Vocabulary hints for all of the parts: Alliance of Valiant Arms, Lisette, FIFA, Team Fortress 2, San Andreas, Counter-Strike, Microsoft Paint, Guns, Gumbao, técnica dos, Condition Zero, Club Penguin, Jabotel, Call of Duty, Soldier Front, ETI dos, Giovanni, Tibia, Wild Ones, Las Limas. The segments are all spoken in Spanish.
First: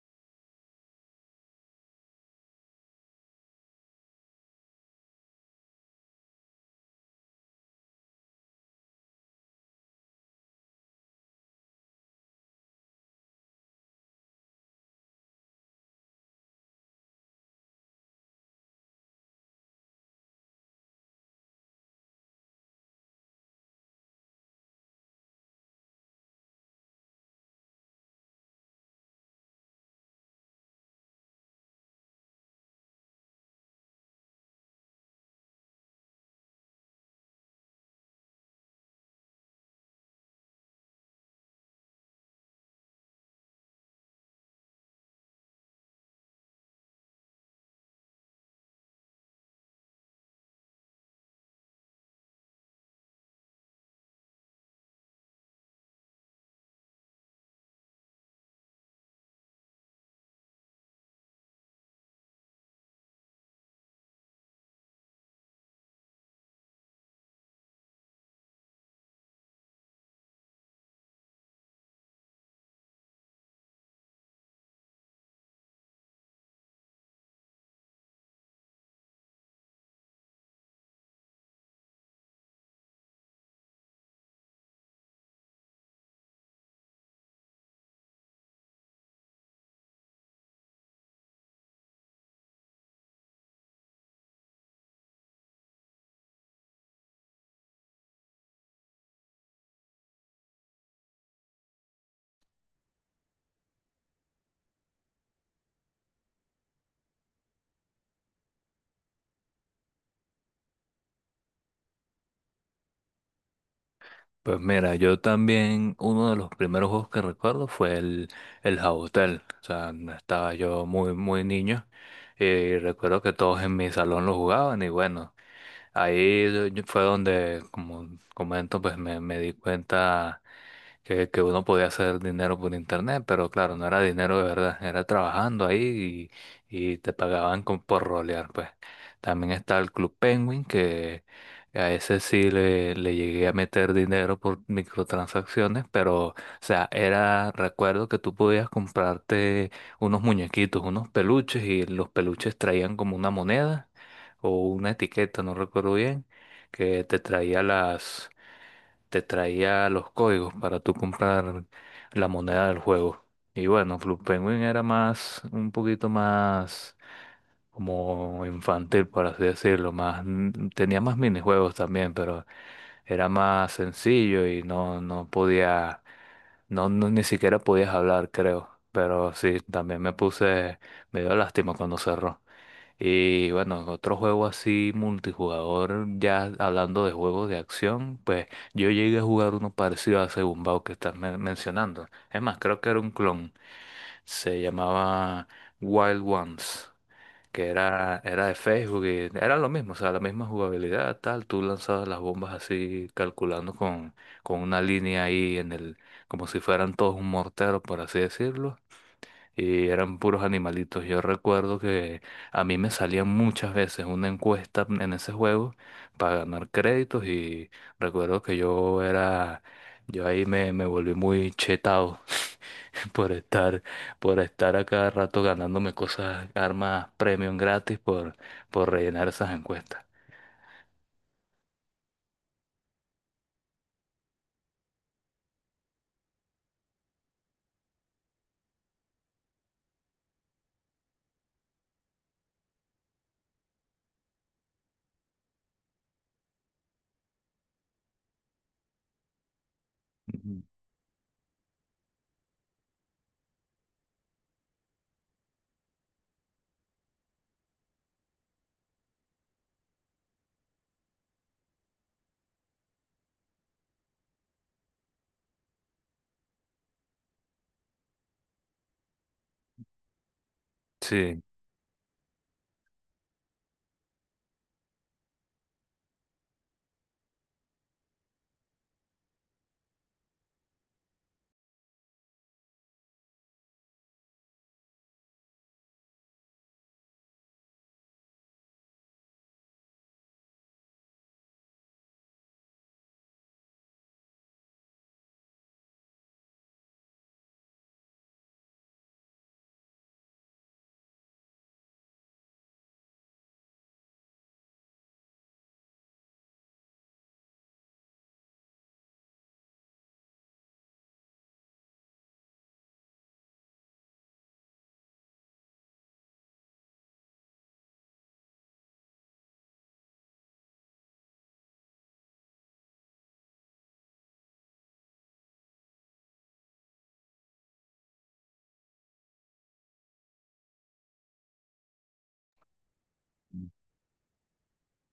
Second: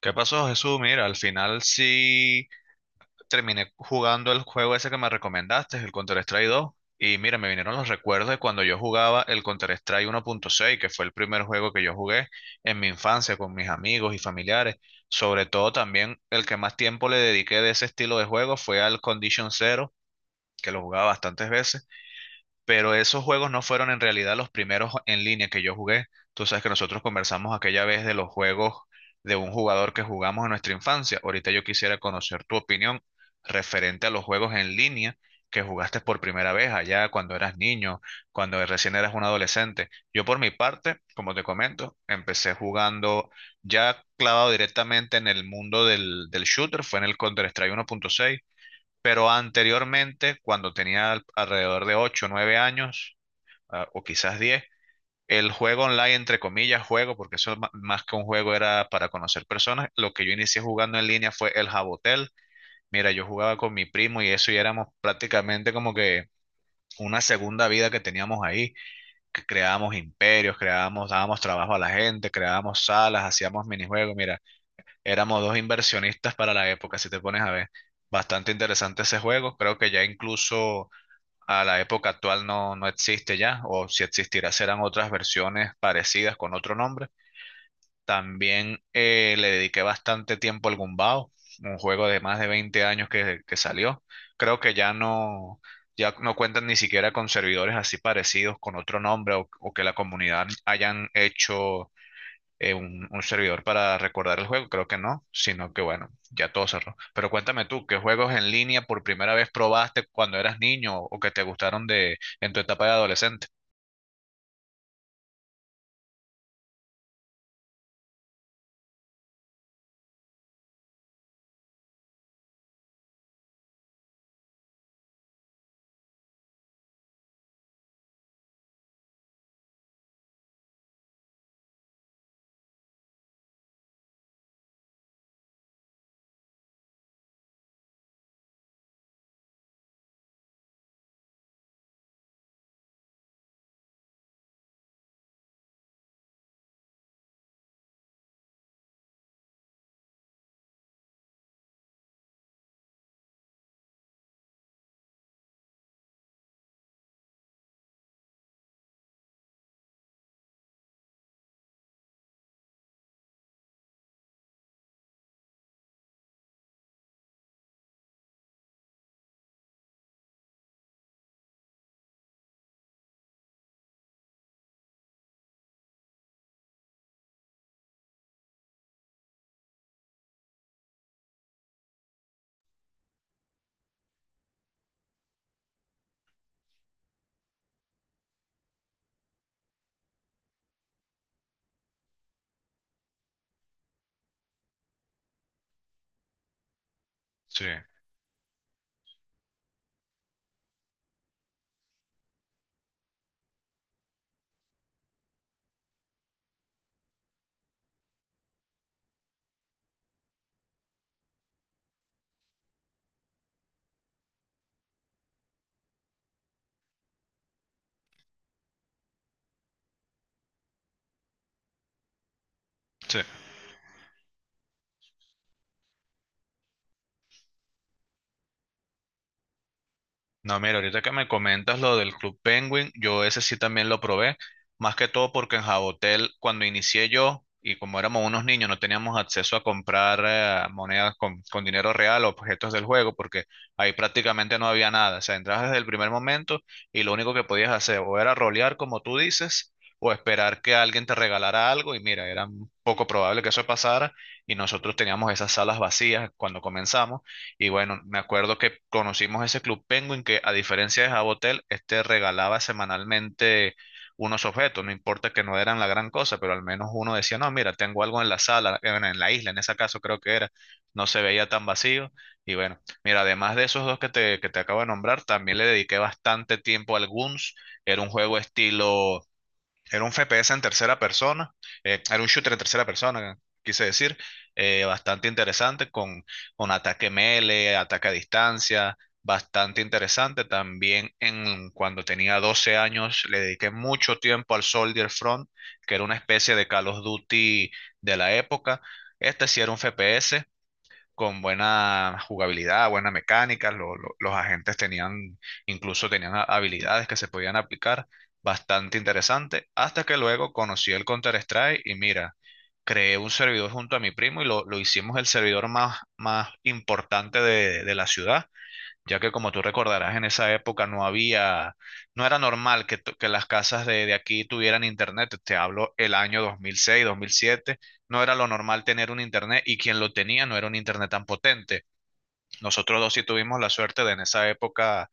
¿Qué pasó, Jesús? Mira, al final sí terminé jugando el juego ese que me recomendaste, el Counter-Strike 2. Y mira, me vinieron los recuerdos de cuando yo jugaba el Counter-Strike 1.6, que fue el primer juego que yo jugué en mi infancia con mis amigos y familiares. Sobre todo también el que más tiempo le dediqué de ese estilo de juego fue al Condition Zero, que lo jugaba bastantes veces pero esos juegos no fueron en realidad los primeros en línea que yo jugué. Tú sabes que nosotros conversamos aquella vez de los juegos de un jugador que jugamos en nuestra infancia. Ahorita yo quisiera conocer tu opinión referente a los juegos en línea que jugaste por primera vez allá cuando eras niño, cuando recién eras un adolescente. Yo por mi parte, como te comento, empecé jugando ya clavado directamente en el mundo del shooter, fue en el Counter-Strike 1.6 pero anteriormente, cuando tenía alrededor de 8 9 años, o quizás 10. El juego online, entre comillas, juego, porque eso más que un juego era para conocer personas, lo que yo inicié jugando en línea fue el Jabotel. Mira, yo jugaba con mi primo y eso y éramos prácticamente como que una segunda vida que teníamos ahí, que creábamos imperios, creábamos, dábamos trabajo a la gente, creábamos salas, hacíamos minijuegos. Mira, éramos dos inversionistas para la época, si te pones a ver. Bastante interesante ese juego. Creo que ya incluso a la época actual no, no existe ya, o si existirá serán otras versiones parecidas con otro nombre. También le dediqué bastante tiempo al Gumbao, un juego de más de 20 años que salió. Creo que ya no, ya no cuentan ni siquiera con servidores así parecidos con otro nombre o que la comunidad hayan hecho un servidor para recordar el juego, creo que no, sino que bueno, ya todo cerró. Pero cuéntame tú, ¿qué juegos en línea por primera vez probaste cuando eras niño o que te gustaron de en tu etapa de adolescente? Pues mira, yo también, uno de los primeros juegos que recuerdo fue el Jabotel. O sea, no estaba yo muy, muy niño y recuerdo que todos en mi salón lo jugaban y bueno, fue donde, como comento, pues me di cuenta que uno podía hacer dinero por internet, pero claro, no era dinero de verdad, era trabajando ahí y te pagaban con, por rolear, pues. También está el Club Penguin, que a ese sí le llegué a meter dinero por microtransacciones, pero, o sea, era, recuerdo que tú podías comprarte unos muñequitos, unos peluches, y los peluches traían como una moneda o una etiqueta, no recuerdo bien, que te traía las, te traía los códigos para tú comprar la moneda del juego. Y bueno, Club Penguin era más, un poquito más como infantil, por así decirlo, más, tenía más minijuegos también, pero era más sencillo y no, no podía, ni siquiera podías hablar, creo. Pero sí, también me puse, me dio lástima cuando cerró. Y bueno, otro juego así multijugador, ya hablando de juegos de acción, pues yo llegué a jugar uno parecido a ese Gumbao que estás mencionando. Es más, creo que era un clon. Se llamaba Wild Ones, Sí, que era de Facebook y era lo mismo, o sea, la misma jugabilidad, tal. Tú lanzabas las bombas así, calculando con una línea ahí en el, como si fueran todos un mortero, por así decirlo, y eran puros animalitos. Yo recuerdo que a mí me salían muchas veces una encuesta en ese juego para ganar créditos y recuerdo que yo era, yo ahí me volví muy chetado sí. por estar, por estar a cada rato ganándome cosas, armas premium gratis por rellenar esas encuestas. No, mira, ahorita que me comentas lo del Club Penguin, yo ese sí también lo probé, más que todo porque en Jabotel, cuando inicié yo, y como éramos unos niños, no teníamos acceso a comprar monedas con dinero real o objetos del juego, porque ahí prácticamente no había nada. O sea, entrabas desde el primer momento y lo único que podías hacer o era rolear, como tú dices, o esperar Ujú. que alguien te regalara algo, y mira, era un poco probable que eso pasara, y nosotros teníamos esas salas vacías cuando comenzamos. Y bueno, me acuerdo que conocimos ese Club Penguin que a diferencia de Jabotel, este regalaba semanalmente unos objetos, no importa que no eran la gran cosa, pero al menos uno decía, no, mira, tengo algo en la sala, en la isla, en ese caso creo que era, no se Sí. veía tan vacío. Y bueno, mira, además de esos dos que te acabo de nombrar, también le dediqué bastante tiempo al Guns, era un juego estilo era un FPS en tercera persona, era un shooter en tercera persona, quise decir, bastante interesante con ataque melee, ataque a distancia, bastante interesante. También en, cuando tenía 12 años le dediqué mucho tiempo al Soldier Front, que era una especie de Call of Duty de la época. Este sí era un FPS, con buena jugabilidad, buena mecánica, los agentes tenían, incluso tenían habilidades que se podían aplicar, bastante interesante, hasta que luego conocí el Counter-Strike y mira, creé un servidor junto a mi primo y lo hicimos el servidor más, más importante de la ciudad ya que como tú recordarás, en esa época no había, no era normal que, que las casas de aquí tuvieran internet. Te hablo el año 2006 2007 no era lo normal tener un internet y quien lo tenía no era un internet tan potente. Nosotros dos sí tuvimos la suerte de en esa época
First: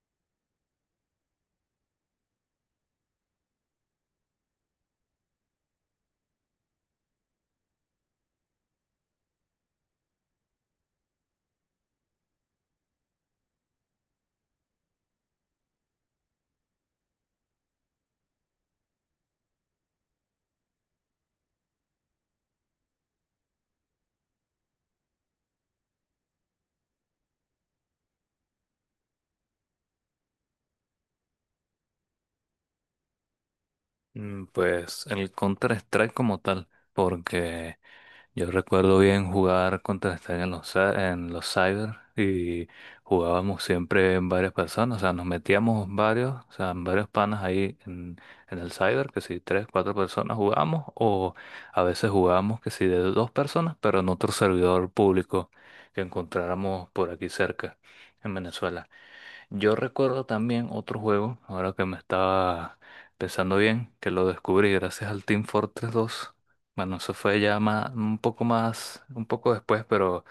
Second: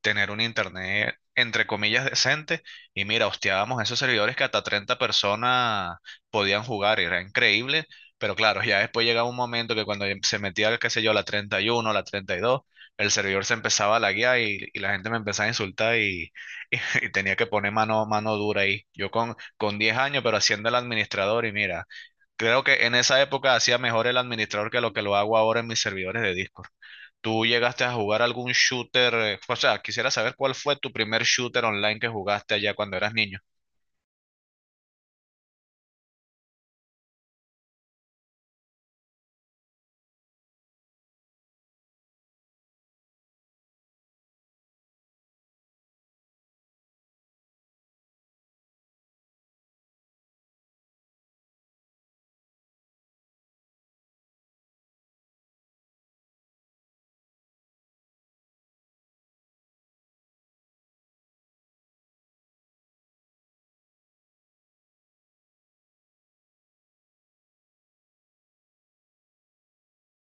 tener un internet, entre comillas, decente. Y mira, hosteábamos esos servidores que hasta 30 personas podían jugar, era increíble. Pero claro, ya después llegaba un momento que cuando se metía, qué sé yo, la 31 la 32, el servidor se empezaba a laguear y la gente me empezaba a insultar y- y tenía que poner mano, mano dura ahí. Yo con 10 años, pero haciendo el administrador y mira, creo que en esa época hacía mejor el administrador que lo hago ahora en mis servidores de disco. ¿Tú llegaste a jugar algún shooter? O sea, quisiera saber cuál fue tu primer shooter online que jugaste allá cuando eras niño. Pues el Counter-Strike como tal, porque yo recuerdo bien jugar Counter-Strike en en los cyber y jugábamos siempre en varias personas, o sea, nos metíamos varios, o sea, en varios panas ahí en el cyber, que si tres, cuatro personas jugábamos, o a veces jugábamos que si de dos personas, pero en otro servidor público que encontráramos por aquí cerca, en Venezuela. Yo recuerdo también otro juego, ahora que me estaba pensando bien, que lo descubrí gracias al Team Fortress 2. Bueno, eso fue ya más, un poco después, pero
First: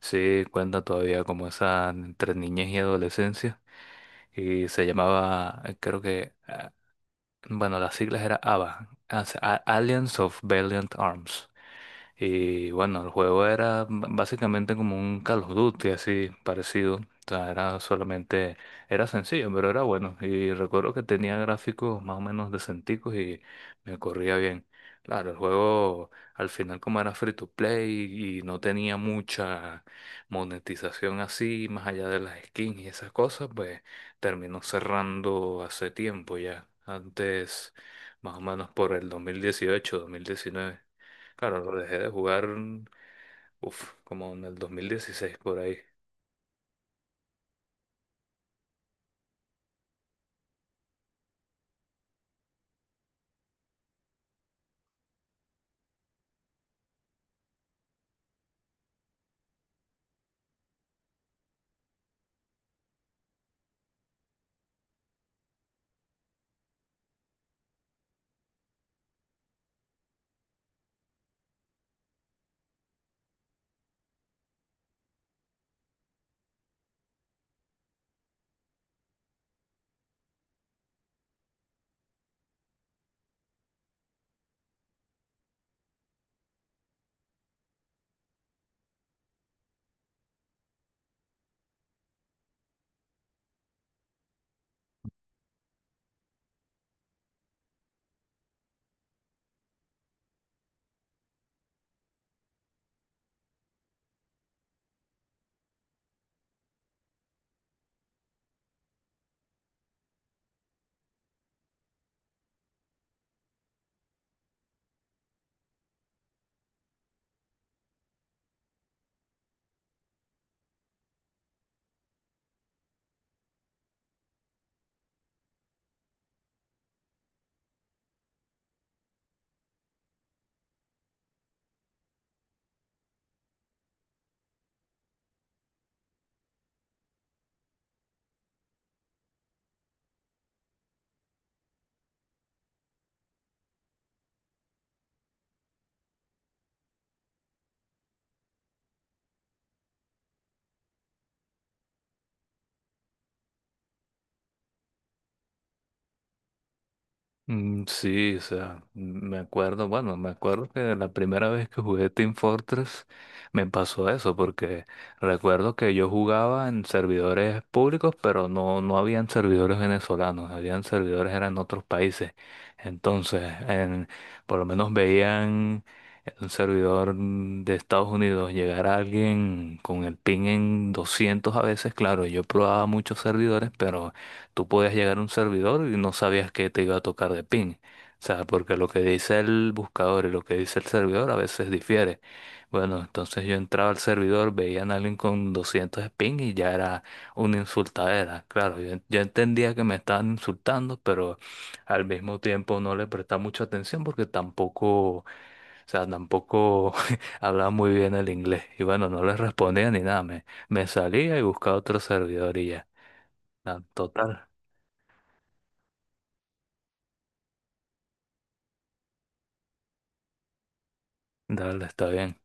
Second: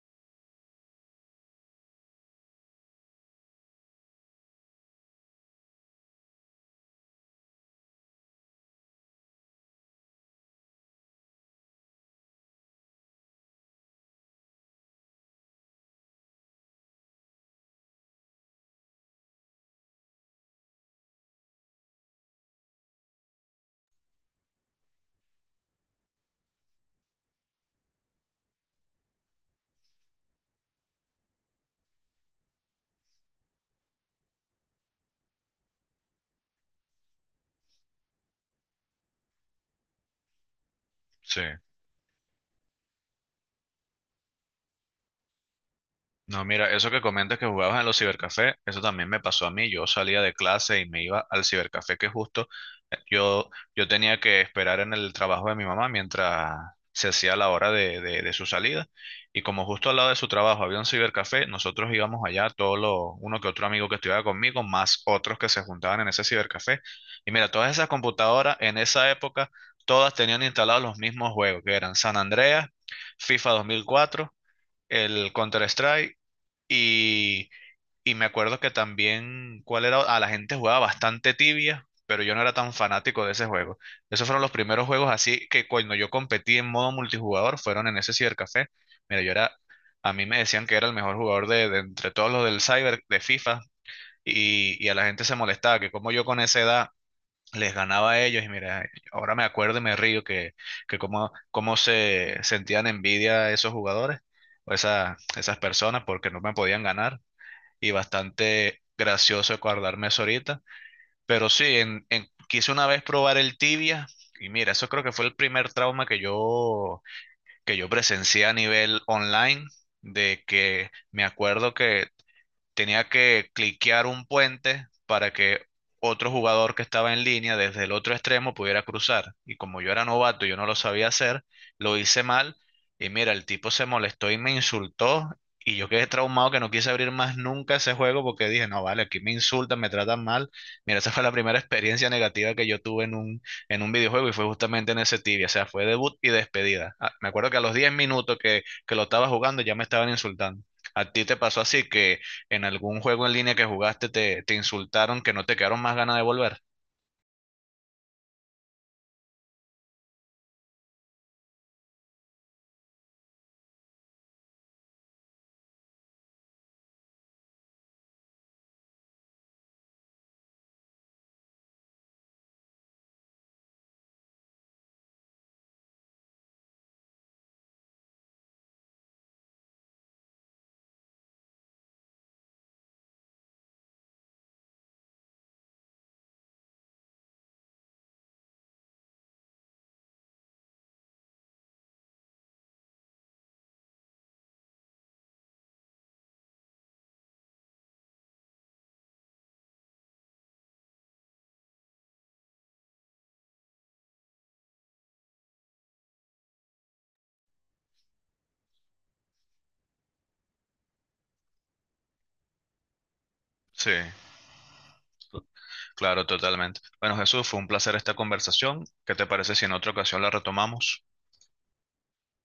sí cuenta todavía como esa entre niñez y adolescencia. Y se llamaba, creo que, bueno, las siglas era ABBA, Alliance of Valiant Arms. Y bueno, el juego era básicamente como un Call of Duty así parecido. O sea, era solamente, era sencillo, pero era bueno. Y recuerdo que tenía gráficos más o menos decenticos y me corría bien. Claro, el juego al final como era free to play y no tenía mucha monetización así, más allá de las skins y esas cosas, pues terminó cerrando hace tiempo ya. Antes, más o menos por el 2018, 2019. Sí. Claro, lo dejé de jugar, uf, como en el 2016 por ahí. No, mira, eso que comentas que jugabas en los cibercafés, eso también me pasó a mí. Yo salía de clase y me iba al cibercafé que justo eh, yo, yo tenía que esperar en el trabajo de mi mamá mientras se hacía la hora de, de su salida. Y como justo al lado de su trabajo había un cibercafé, nosotros íbamos allá, todos los, uno que otro amigo que estudiaba conmigo, más otros que se juntaban en ese cibercafé. Y mira, todas esas computadoras en esa época, todas tenían instalados los mismos juegos, que eran San Andreas, FIFA 2004, el Counter-Strike y, y me acuerdo que también, ¿cuál era? Ah, la gente jugaba bastante tibia, pero yo no era tan fanático de ese juego. Esos fueron los primeros juegos así que cuando yo competí en modo multijugador fueron en ese cibercafé. Mira, yo era, a mí me decían que era el mejor jugador de entre todos los del cyber de FIFA y a la gente se molestaba que como yo con esa edad les ganaba a ellos y mira, ahora me acuerdo y me río que cómo, cómo se sentían envidia esos jugadores o esas personas porque no me podían ganar y bastante gracioso acordarme eso ahorita. Pero sí, en, quise una vez probar el tibia y mira, eso creo que fue el primer trauma que yo presencié a nivel online, de que me acuerdo que tenía que cliquear un puente para que otro jugador que estaba en línea desde el otro extremo pudiera cruzar. Y como yo era novato, yo no lo sabía hacer, lo hice mal. Y mira, el tipo se molestó y me insultó. Y yo quedé traumado que no quise abrir más nunca ese juego porque dije, no, vale, aquí me insultan, me tratan mal. Mira, esa fue la primera experiencia negativa que yo tuve en un videojuego y fue justamente en ese Tibia. O sea, fue debut y despedida. Ah, me acuerdo que a los 10 minutos que lo estaba jugando ya me estaban insultando. ¿A ti te pasó así que en algún juego en línea que jugaste te, te insultaron que no te quedaron más ganas de volver? Sí, o sea, me acuerdo, bueno, me acuerdo que la primera vez que jugué Team Fortress me pasó eso, porque recuerdo que yo jugaba en servidores públicos, pero no, no habían servidores venezolanos, habían servidores eran en otros países. Entonces, en- por lo menos veían un servidor de Estados Unidos llegar a alguien con el ping en 200 a veces, claro, yo probaba muchos servidores, pero tú podías llegar a un servidor y no sabías que te iba a tocar de ping. O sea, porque lo que dice el buscador y lo que dice el servidor a veces difiere. Bueno, entonces yo entraba al servidor, veían a alguien con 200 de ping y ya era una insultadera. Claro, yo entendía que me estaban insultando, pero al mismo tiempo no le prestaba mucha atención porque tampoco, o sea, tampoco hablaba muy bien el inglés. Y bueno, no les respondía ni nada, me salía y buscaba otro servidor y ya. Ah, Sí, total. to- claro, totalmente. Bueno, Jesús, fue un placer esta conversación. ¿Qué te parece si en otra ocasión la retomamos? Dale, está bien.